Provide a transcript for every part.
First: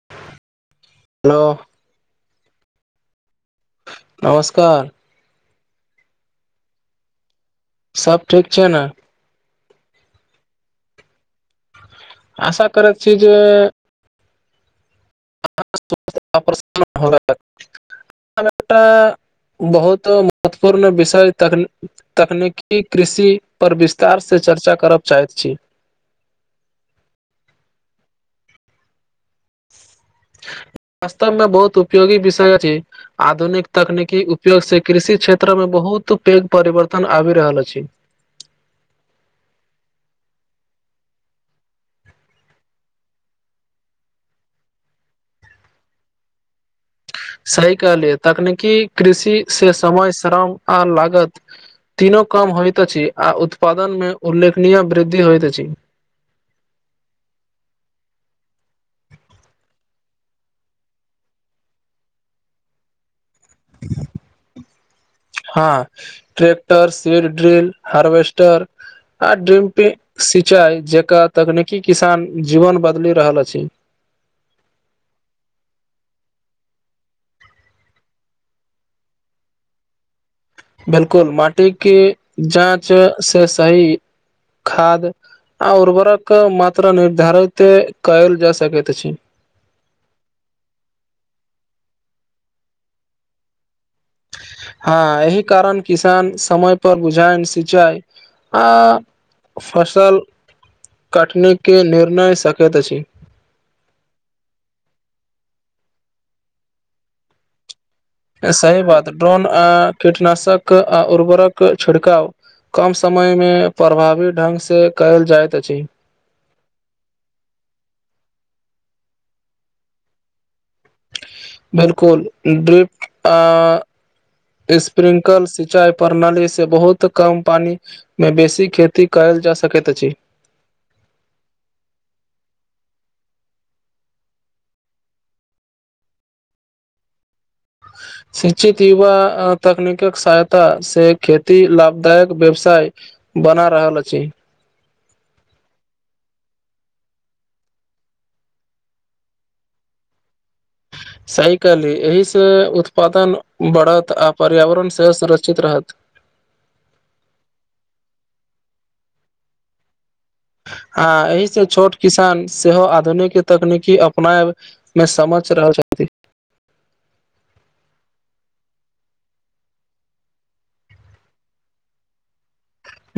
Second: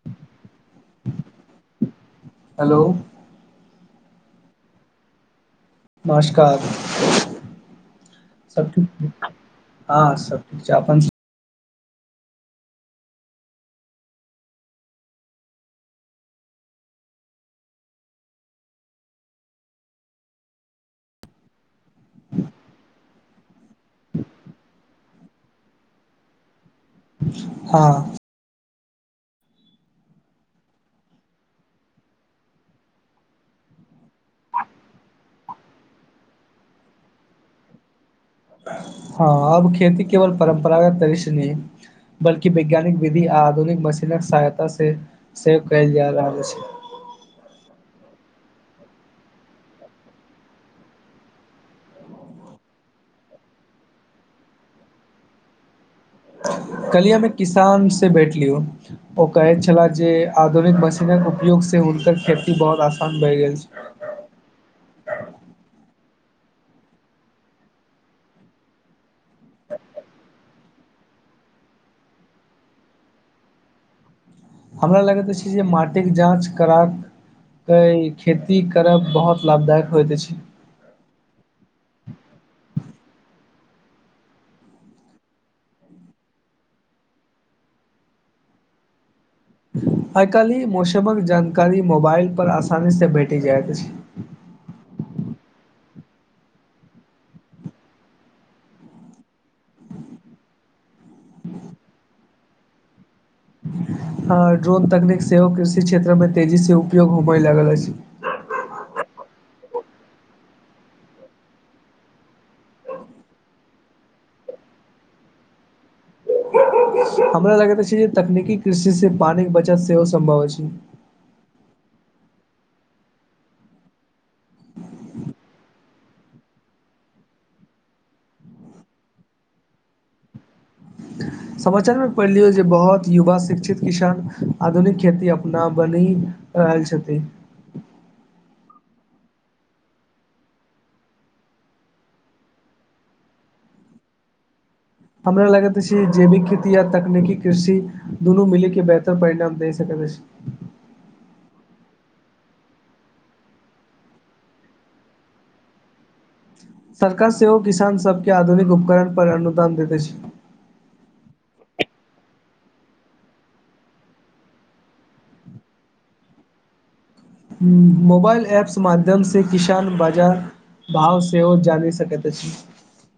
Hello hello नमस्कार नमस्कार सब छै सब ने ठीक छै हँ सब ठीक छै अपन सुनाउ। आशा करत छी जे [unintelligible] केल एकटा बहुत महत्वपूर्ण विषय तक तकनीकी कृषिपर विस्तारसँ चर्चा करब चाहैत छी। हँ [inaudible] वास्तवमे बहुत उपयोगी विषय अछि आधुनिक तकनीकी उपयोग से कृषि क्षेत्र में बहुत पैघ परिवर्तन आबि रहल अछि। हँ अब खेती केवल परम्परागत दृश्य नहि ह। बल्कि वैज्ञानिक विधि आ आधुनिक मशीन सहायता से सेव कयल जा रहल छै सही कहलेय तकनीकी कृषि से समय श्रम आ लागत तीनो काम होयत अछि आ उत्पादन में उल्लेखनीय वृद्धि होयत अछि। कहलियएमेमे किसान से बैठली ह ओ कहैत छलाह जे आधुनिक मशीनक उपयोग से हुनकर खेती बहुत आसान भए गेल छै [unintelligible] हँ ट्रैक्टर, सीडड्रिल, हार्वेस्टर आ ड्रिम पे सिंचाई जेकर तकनीकी किसान जीवन बदलि रहल अछि। हमरा लगैत अछि जे माटिक जाँच करा कय खेती करब बहुत लाभदायक होयत अछि। बिल्कुल माटिक क जाँच से सही खाद्य आ उर्वरक मात्रा निर्धारिते कयल जा सकैत अछि। आय काल्हि मौसम क जानकारी मोबाइल पर आसानीसँ भेटी जायत अछि हाँ एहि कारण किसान समय पर बुझाएन सिचाएन आ फसल काटने के निर्णय सकैत अछि। आ ड्रोन तकनीक सेहो कृषि क्षेत्र में तेजी से उपयोग होबय लगल अछि। ऐं सही बात ड्रोन ऐं कीटनाशक आ उर्वरक छिड़काव कम समय में प्रभावी ढंग सँ कयल जाइत अछि। हमरा लगैत अछि तकनीकी कृषि से पानिक बचत सेहो सम्भव अछि। बिल्कुल इंड्रिप्ट आं स्प्रिंकल सिंचाई प्रणाली से बहुत कम पानी मे बेसी खेती कयल जा सकैत अछि। समाचार में पढ़लियौ जे बहुत युवा शिक्षित किसान आधुनिक खेती अपना बनी रहल छथि [inaudible] शिक्षित युवा अ तकनीकक सहायता से खेती लाभदायक व्यवसाय बना रहल अछि। हमरा लगैत अछि जेविक खेती या तकनीकी कृषि दुनू मिली केँ बेहतर परिणाम दे सकत अछि। सही कहली एहि से उत्पादन बढ़त आ पर्यावरण सेहो सुरक्षित रहत। सरकार सेहो किसान सभ केँ आधुनिक उपकरण पर अनुदान दैत अछि। आ एहि से छोट किसान सेहो आधुनिक तकनीकी अपनायब में समक्ष रहल छलथिन। मोबाइल एप्स माध्यम से किसान बाजार भाव सेहो जानय सकैत अछि।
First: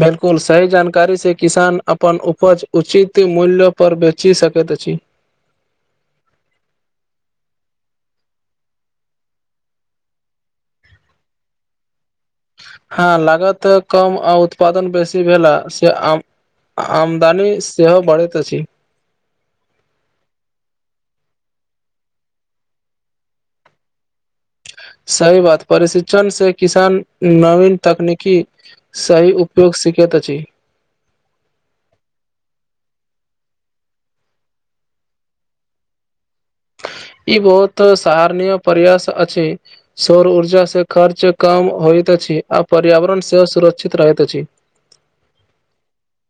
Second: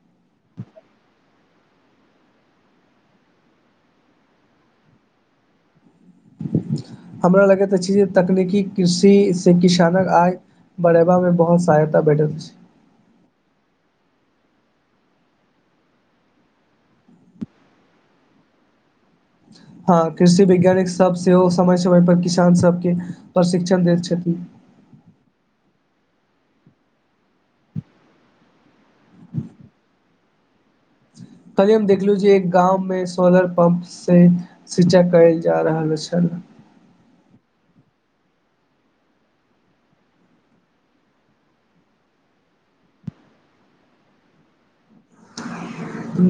बिल्कुल सही जानकारी सँ किसान अपन उपज उचित मूल्य पर बेचि सकैत अछि। हमरा लगैत अछि जे तकनीकी कृषि से किसानक आय बढ़ेबा में बहुत सहायता भेटत अछि। हाँ लागत कम आ उत्पादन बेसी भेल ह से आम आमदनी सेहो बढ़ैत अछि। आं कृषि वैज्ञानिक सब सेहो समय समय पर किसान सब केँ प्रशिक्षण देत छथिन। सही बात परिशिक्षण से किसान नवीन तकनीकी सही उपयोग सिखैत अछि। कल्हे हम देखलु जे एक गाँव मे सोलर पम्प से सिंचाय कयल जा रहल छल। ई बहुत सहारनीय परयास अछि। सौर ऊर्जा से खर्च कम होइत अछि। आ पर्यावरण सेहो सुरक्षित रहैत अछि।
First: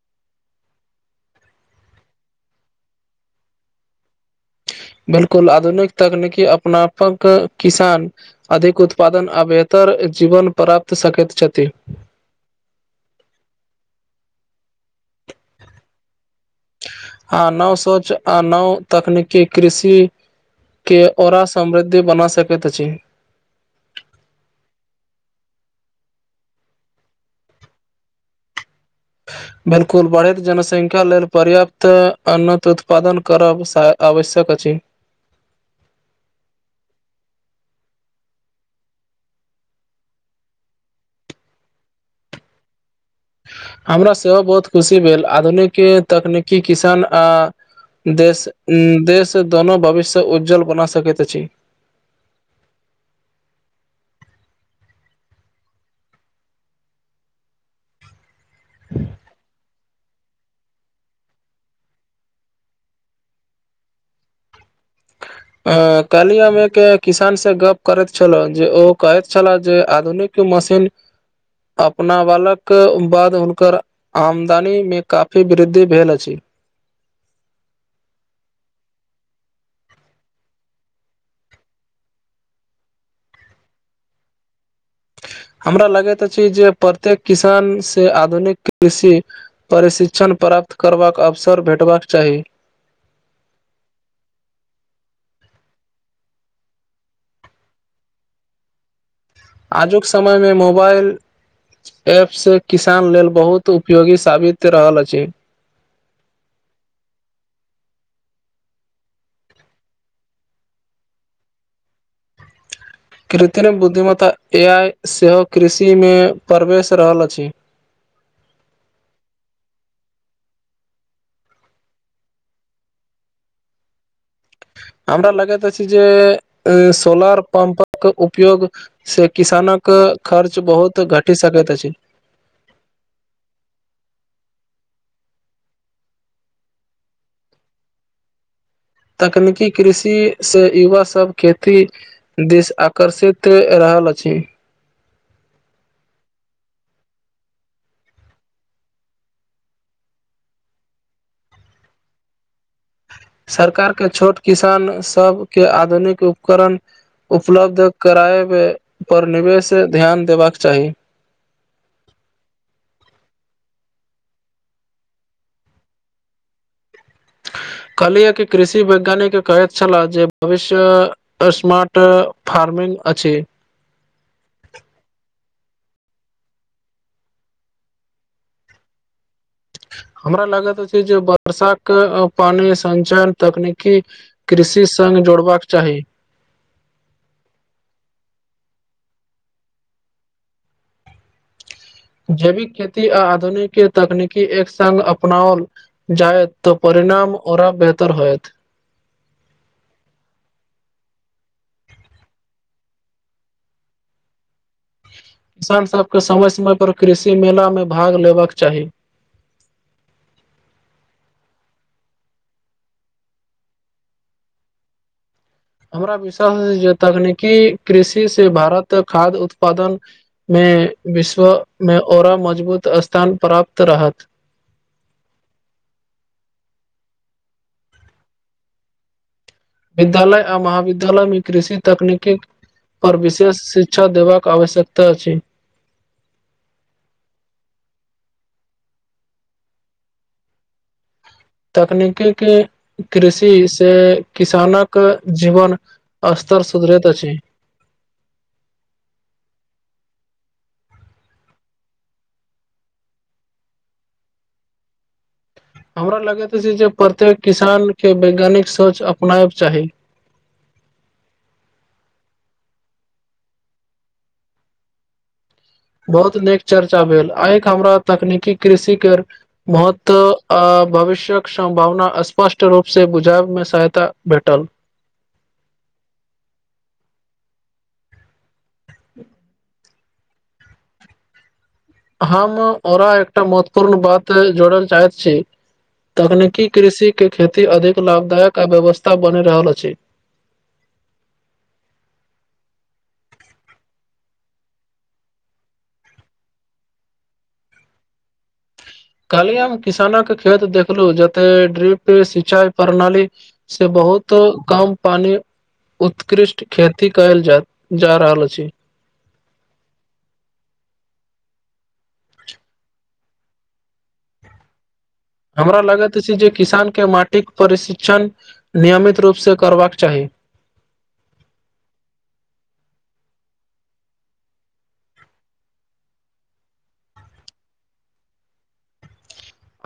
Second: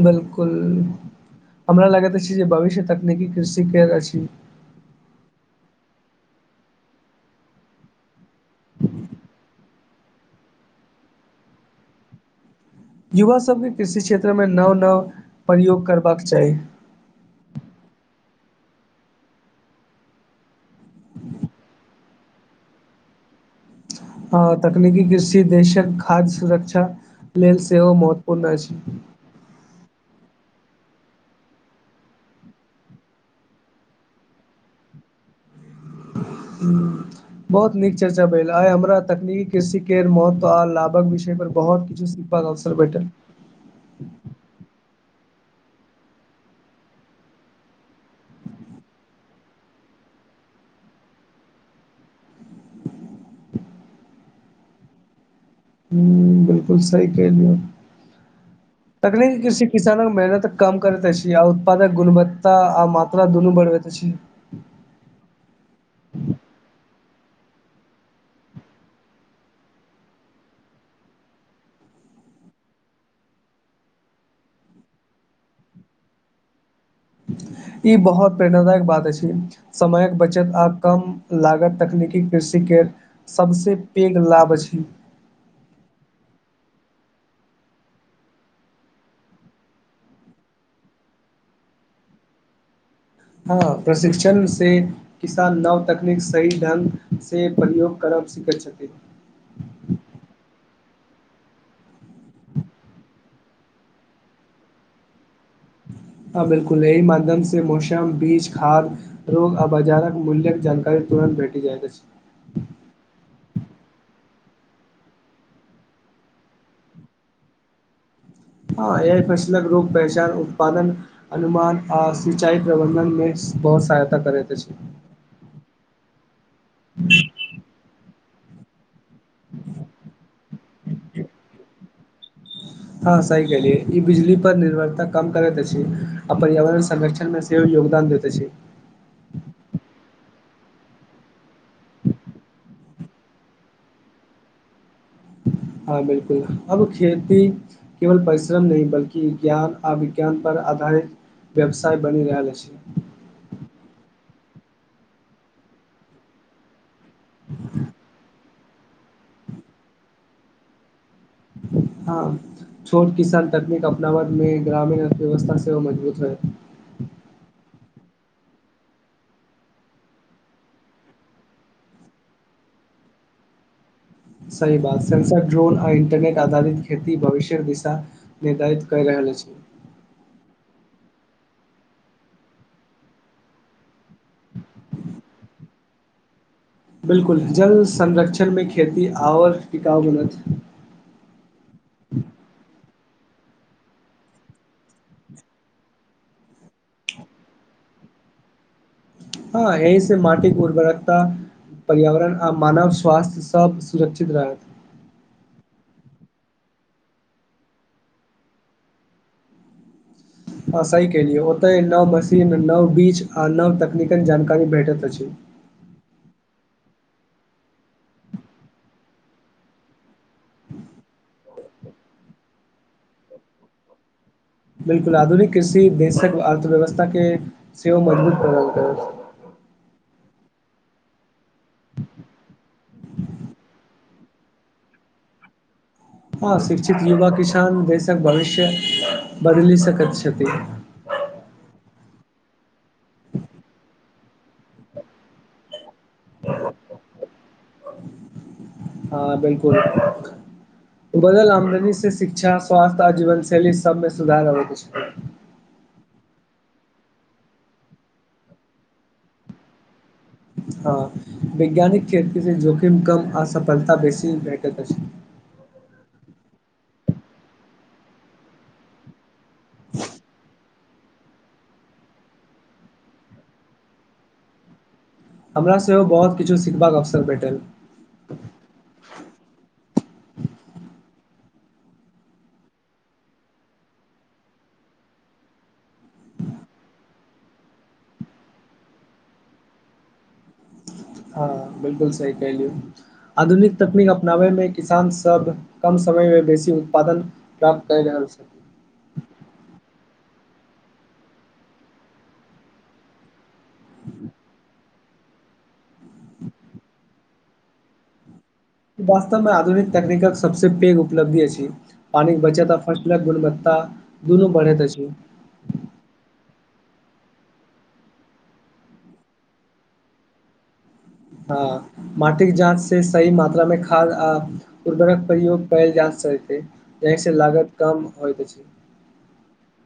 बिल्कुल हमरा लागैत अछि जे भविष्य तकनीकी कृषिक केर अछि। बिल्कुल आधुनिक तकनीकी अपनापक किसान अधिक उत्पादन आ बेहतर एक जीवन प्राप्त सकैत छथिन। युवा सभके कृषि क्षेत्रमे नव-नव प्रयोग करबाक चाही। आ नव सोच आ नव तकनीकी कृषि कोँ औरा समृद्धि बना सकैत अछि। आ तकनीकी कृषि देशक खाद्य सुरक्षा लेल सेहो महत्वपूर्ण अछि। बिल्कुल बढ़ैत जनसंख्या लेल पर्याप्त अन्नत उत्पादन करब स आवश्यक अछि। [unintelligible] बहुत नीक चर्चा भेल आय हमरा तकनीक कृषि केर महत्व आ लाभक विषय पर बहुत किछु सिक बाक अबसर भेटल। हमरा सेहो बहुत खुशी भेल, आधुनिकेँ तकनीकी किसान आ देश देश दोनो भविष्य उज्ज्वल बना सकैत अछि। हु बिल्कुल सही कहैलिए तकनीकी कृषि किसानक मेहनत कम करैत अछि। आ उत्पादक गुणवत्ता आ मात्रा दुनू बढ़बैत अछि। अ कहली हम एके किसान से गप करैत छला जे ओ कहैत छला जे आधुनिक मशीन [inaudible] अपनावाला क बाद हुनकर आमदनी मे काफी वृद्धि भेल अछि ई बहुत प्रेरणादायक बात अछी समयक बचत आ कम लागत तकनीकी कृषि केँ सभ से पैघ लाभ अछि हमरा लगैत अछि जे प्रत्येक किसान से आधुनिक कृषि प्रशिक्षण प्राप्त करबाक अवसर भेटबाक चाही हँ प्रशिक्षण से किसान नव तकनीक सही ढंग से प्रयोग करब सिखैत छथिन आजुक समय मे मोबाइल एप से किसान लेल बहुत उपयोगी साबित रहल अछि हँ बिल्कुल अइ माध्यम से मौसम बीज खाद रोग आ बाजारक मूल्यक जानकारी तुरन्त भेटी जाय अछि कृत्रिम बुद्धिमत्ता ए आइ सेहो कृषिमे प्रवेश रहल अछि हँ एहि फसलक रोग पहचान उत्पादन अनुमान आ सिंचाई प्रबंधन मे स बहुत सहायता करकेँ अछि हमरा लगैत अछि जे सोलर पम्पक उपयोग से किसानक खर्च बहुत घटि सकैत अछि हँ सही केलियै ई बिजली पर निर्भरता कम करते अछि आ पर्यावरण संगरक्षण मे सेहो योगदान दैते अछि तकनीकी कृषि से युवा सब खेती देिश आकर्षित रहल अछि हँ बिल्कुल अब खेती केवल परिश्रम नहि बल्कि ज्ञान अ विज्ञान पर आधारित व्यवसाय बनि गैल अछि सरकार केँ छोट किसान सबकेँ आधुनिक उपकरण उपलब्ध कराए पे पर निवेश ध्यान देबाक चाहि [inaudible] हँ छोट किसान तकनीक अपनावैमे ग्रामीण अर्थव्यवस्था सेहो मजबूत हय कहलियै कि कृषि वैज्ञानिक कहैत छल जे भविष्य अस्मार्ट र्फार्मिंग अछि सही बात सेंशर ड्रोन आ इन्टरनेट आधारित खेती भविष्य दिशा निर्धारित कऽ रहल अछि हमरा लागैत अछि जे बर्षा कऽ पानि संचयन तकनीकी कृषि संग जोड़बाक चाहि बिल्कुल जल संरक्षण मे खेती और टिकाउ बनत जैविक खेती आ आधुनिक तकनीकी एक संग अपनाओल जाएत तऽ परिणाम ओरा बेतर होयत हँ एहि स माटिक उर्बरकता पर्यावरण आ मानव स्वास्थ्य सभ सुरक्षित रहत किसान सबकेँ समय समय पर कृषि मेला मे भाग लेबक चाही ह सहि केेलिय ओतय नव मशीन नव बीच आ नव तकनीकल जानकारी भेटैत अछि हमरा विश्वास जे तकनीकी कृषि से भारत खाद्य उत्पादन मे विश्व मे औरा मजबूत स्थान प्राप्त रहत बिल्कुल आधुनिक कृषि देशक अर्थव्यवस्था केँ सेहो मजबूत करल करैत विद्यालय आ महाविद्यालय मे कृषि तकनीकी पर विशेष शि क्षा देबाक आवश्यकता अछि हँ शिक्षित युवा किसान देसक भविष्य बदलि सकै छथि तकनीकी कऽ कृषि से किसानक जीवन अस्तर सुधरैत अछि हँ बिल्कुल [unintelligible] बढ़ल आमदनी से शिक्षा स्वास्थ्य आ जीवन शैली सबमे सुधार आबैत ऐछ। हमरा लगैत छै जे प्रत्येक किसान केँ वैज्ञानिक सोच अपनायब चाही हँ वैज्ञानिक खेत स जोखिम कम आ सफलता बेसी भेटैत अछि बहुत नीक चर्चा भेल आइक हमरा तकनीकी कृषि केर भूत आ भविष्यक सम्भावना स्पष्ट रूपसँ बुझायबमे सहायता भेटल। हमरा सेहो बहोत किछु सिखबाक अवसर भेटल। [inaudible] हम औरा एकटा महत्वपूर्ण बात जोड़ल चाहैत छी। तकनीकी कृषि के खेती अधिक लाभदायक आ व्यवस्था बनि रहल अछि। हँ बिलकुल सही कहलियौ। आधुनिक तकनीक अपनाबैमे किसान सब कम समयमे बेसी उत्पादन काम कय रहल छल। कालहि हम किसानक खेत देखलु जते ड्रिप सिंचाई प्रणाली से बहुत कम पानी उत्कृष्ट खेती करल जा जा रहल अछि। ई वास्तव मे आधुनिक तकनीकक सबसँ पैघ उपलब्धि अछि। पानीक बचत आ फसलक गुणवत्ता दुनू बढ़ैत अछि। हमरा लगैत अछि जे किसान के माटिक प्रशिक्षण नियमित रूप से करबाक चाही। हँ माटिक जाँच से सही मात्रा मे खाद आ उर्वरक प्रयोग कयल जा सकै। एहिसे लागत कम होइत अछि।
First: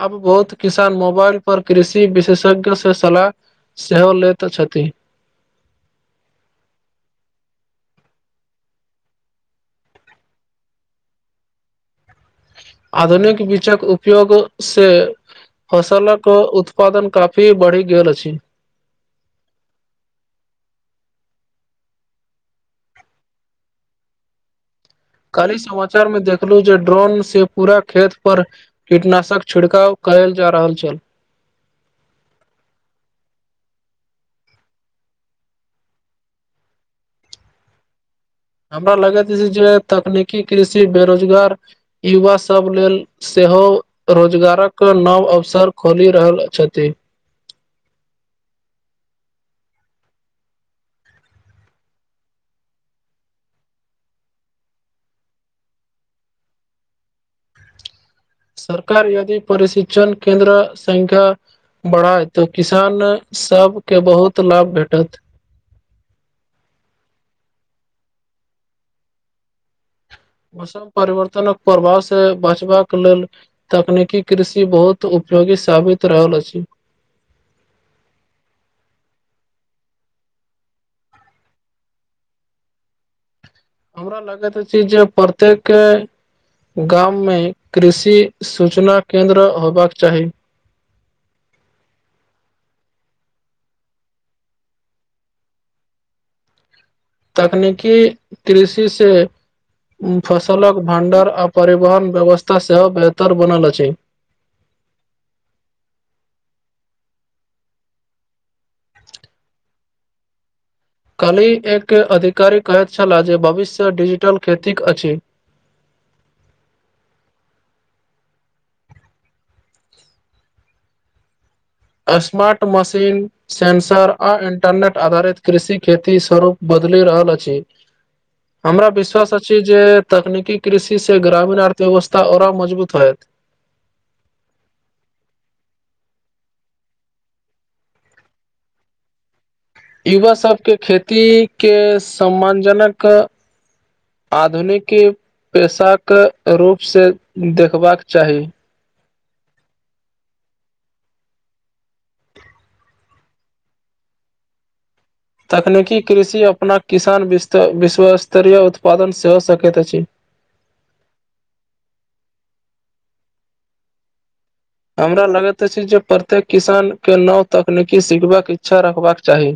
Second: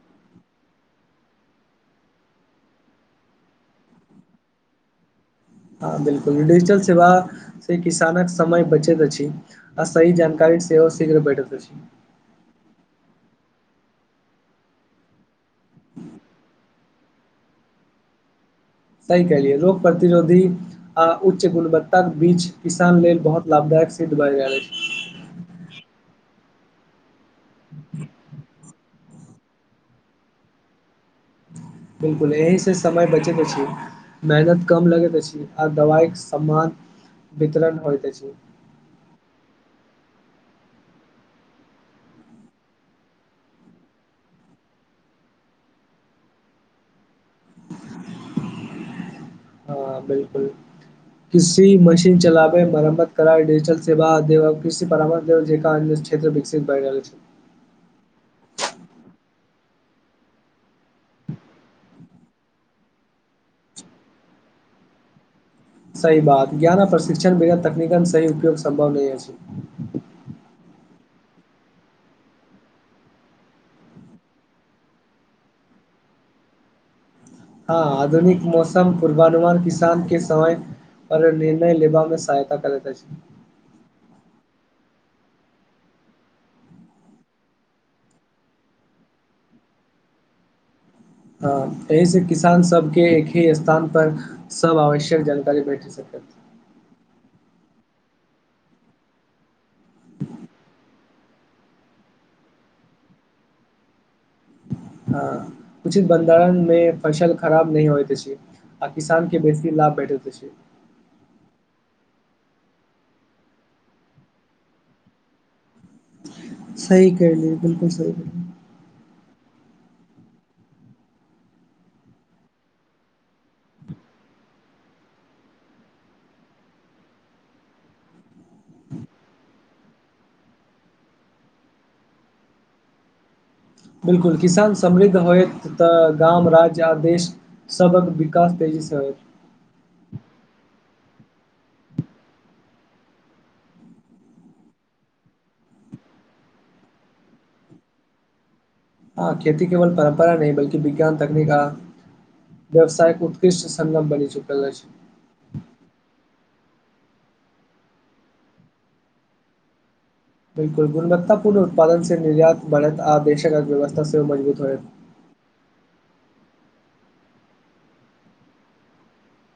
आब बहुत किसान मोबाइल पर कृषि विशेषज्ञ सँ सलाह सेहो लैत छथि। हँ बिलकुल डिजिटल सेवा से किसानक समय बचैत अछि। आ सही जानकारी सेहो शीघ्र भेटैत अछि। आधुनीक बीचक उपयोग से फसलक उत्पादन काफी बढ़ी गेल अछि। सही कहलियै रोग प्रतिरोधी आ उच्च गुणवत्ताक बीच किसान लेल बहुत लाभदायक सिद्ध भय रहल अछि। काल्हि समाचार मे देखलु जे ड्रोन से पुरा खेत पर कीटनाशक छिड़काव कयल जा रहल छल। बिल्कुल एहिसँ समय बचैत अछि। मेहनत कम लगैत अछि आ दवाइक समान वितरण होइत अछि। हमरा लगैत अछि जे तकनीकी कृषि बेरोजगार युबा सब लेल सेहो रोजगारक नव अवसर खोलि रहल अ छथि। हँ हँ बिल्कुल। कृषि मशीन चलाबै मरम्मत कराय डिजिटल सेवा दे कृषि परामर्श अधिकार मे विकसित भइ रहल छै। सरकार यदि परिशिक्षण केन्द्र संख्या बढ़ाय तो किसान सबके बहुत लाभ भेटत। सही बात ज्ञान आ प्रशिक्षण बिना तकनीकन ससही उपयोग सम्भव नहि अछि। मौसम परिवर्तनक प्रभाव से बचबाक लेल तकनीकी कृषि बहुत उपयोगी साबित रहल अछि। हँ आधुनिक मौसम पूर्वानुमान किसान के समय अगर निर्णय लेबा मे सहायता करैत अछि। हमरा लगैत अछि जे प्रत्येके गाममे कृषि सूचना केन्द्र होएबाक चाही। हं एहिसँ किसानसभके एक हि स्थानपर सब आवश्यक जानकारी भेठि सकत तकनीकी कृषि से उॅं फसलक भण्डर आ परिवहन व्यवस्था सेहो बेहतर बनल अछि हा उचित भण्डारण मे फसल खराब नहि होइत अछि आ किसान के बेसी लाभ भेटैत अछि कल्हि एक अधिकारी कहैत छलाह जे भविष्य डिजिटल खेतीक अछि सहि [unintelligible] बिलकुल सहि अस्मार्ट मशीन सेंसर आ इंटरनेट आधारित कृषि खेती स्वरूप बदले रहल अछि [inaudible] हमरा विश्वास अछि जे तकनीकी कृषि से ग्रामीण अर्थव्यवस्था औरा मजबूत होयत बिलकुल किसान समृद्ध होयत तऽ गाम राज्य आ देश सबभक बिकास तेजी सॅं [unintelligible] युवा सभके खेती के सम्मानजनक आधुनिक पेशाकऽ रूपसँ देखबाक चाही आ खेती केवल परम्परा नई बल्कि विज्ञान तकनीक आ व्यवसायिक उत्कृष्ट संगम बनी चुकल अछि तकनीकी कृषि अपना किसान बिस्थ विश्वस्तरीय उत्पादन सेहो सकैत अछि बिल्कुल गुणवत्तापूर्ण उत्पादनसे निर्यात बढ़ैत आ देशक अर्थव्यवस्था सेहो मजबूत होयत हमरा लगेत अछि जे प्रत्येक किसान के नव तकनीकी सिखबाक इच्छा रखबाक चाही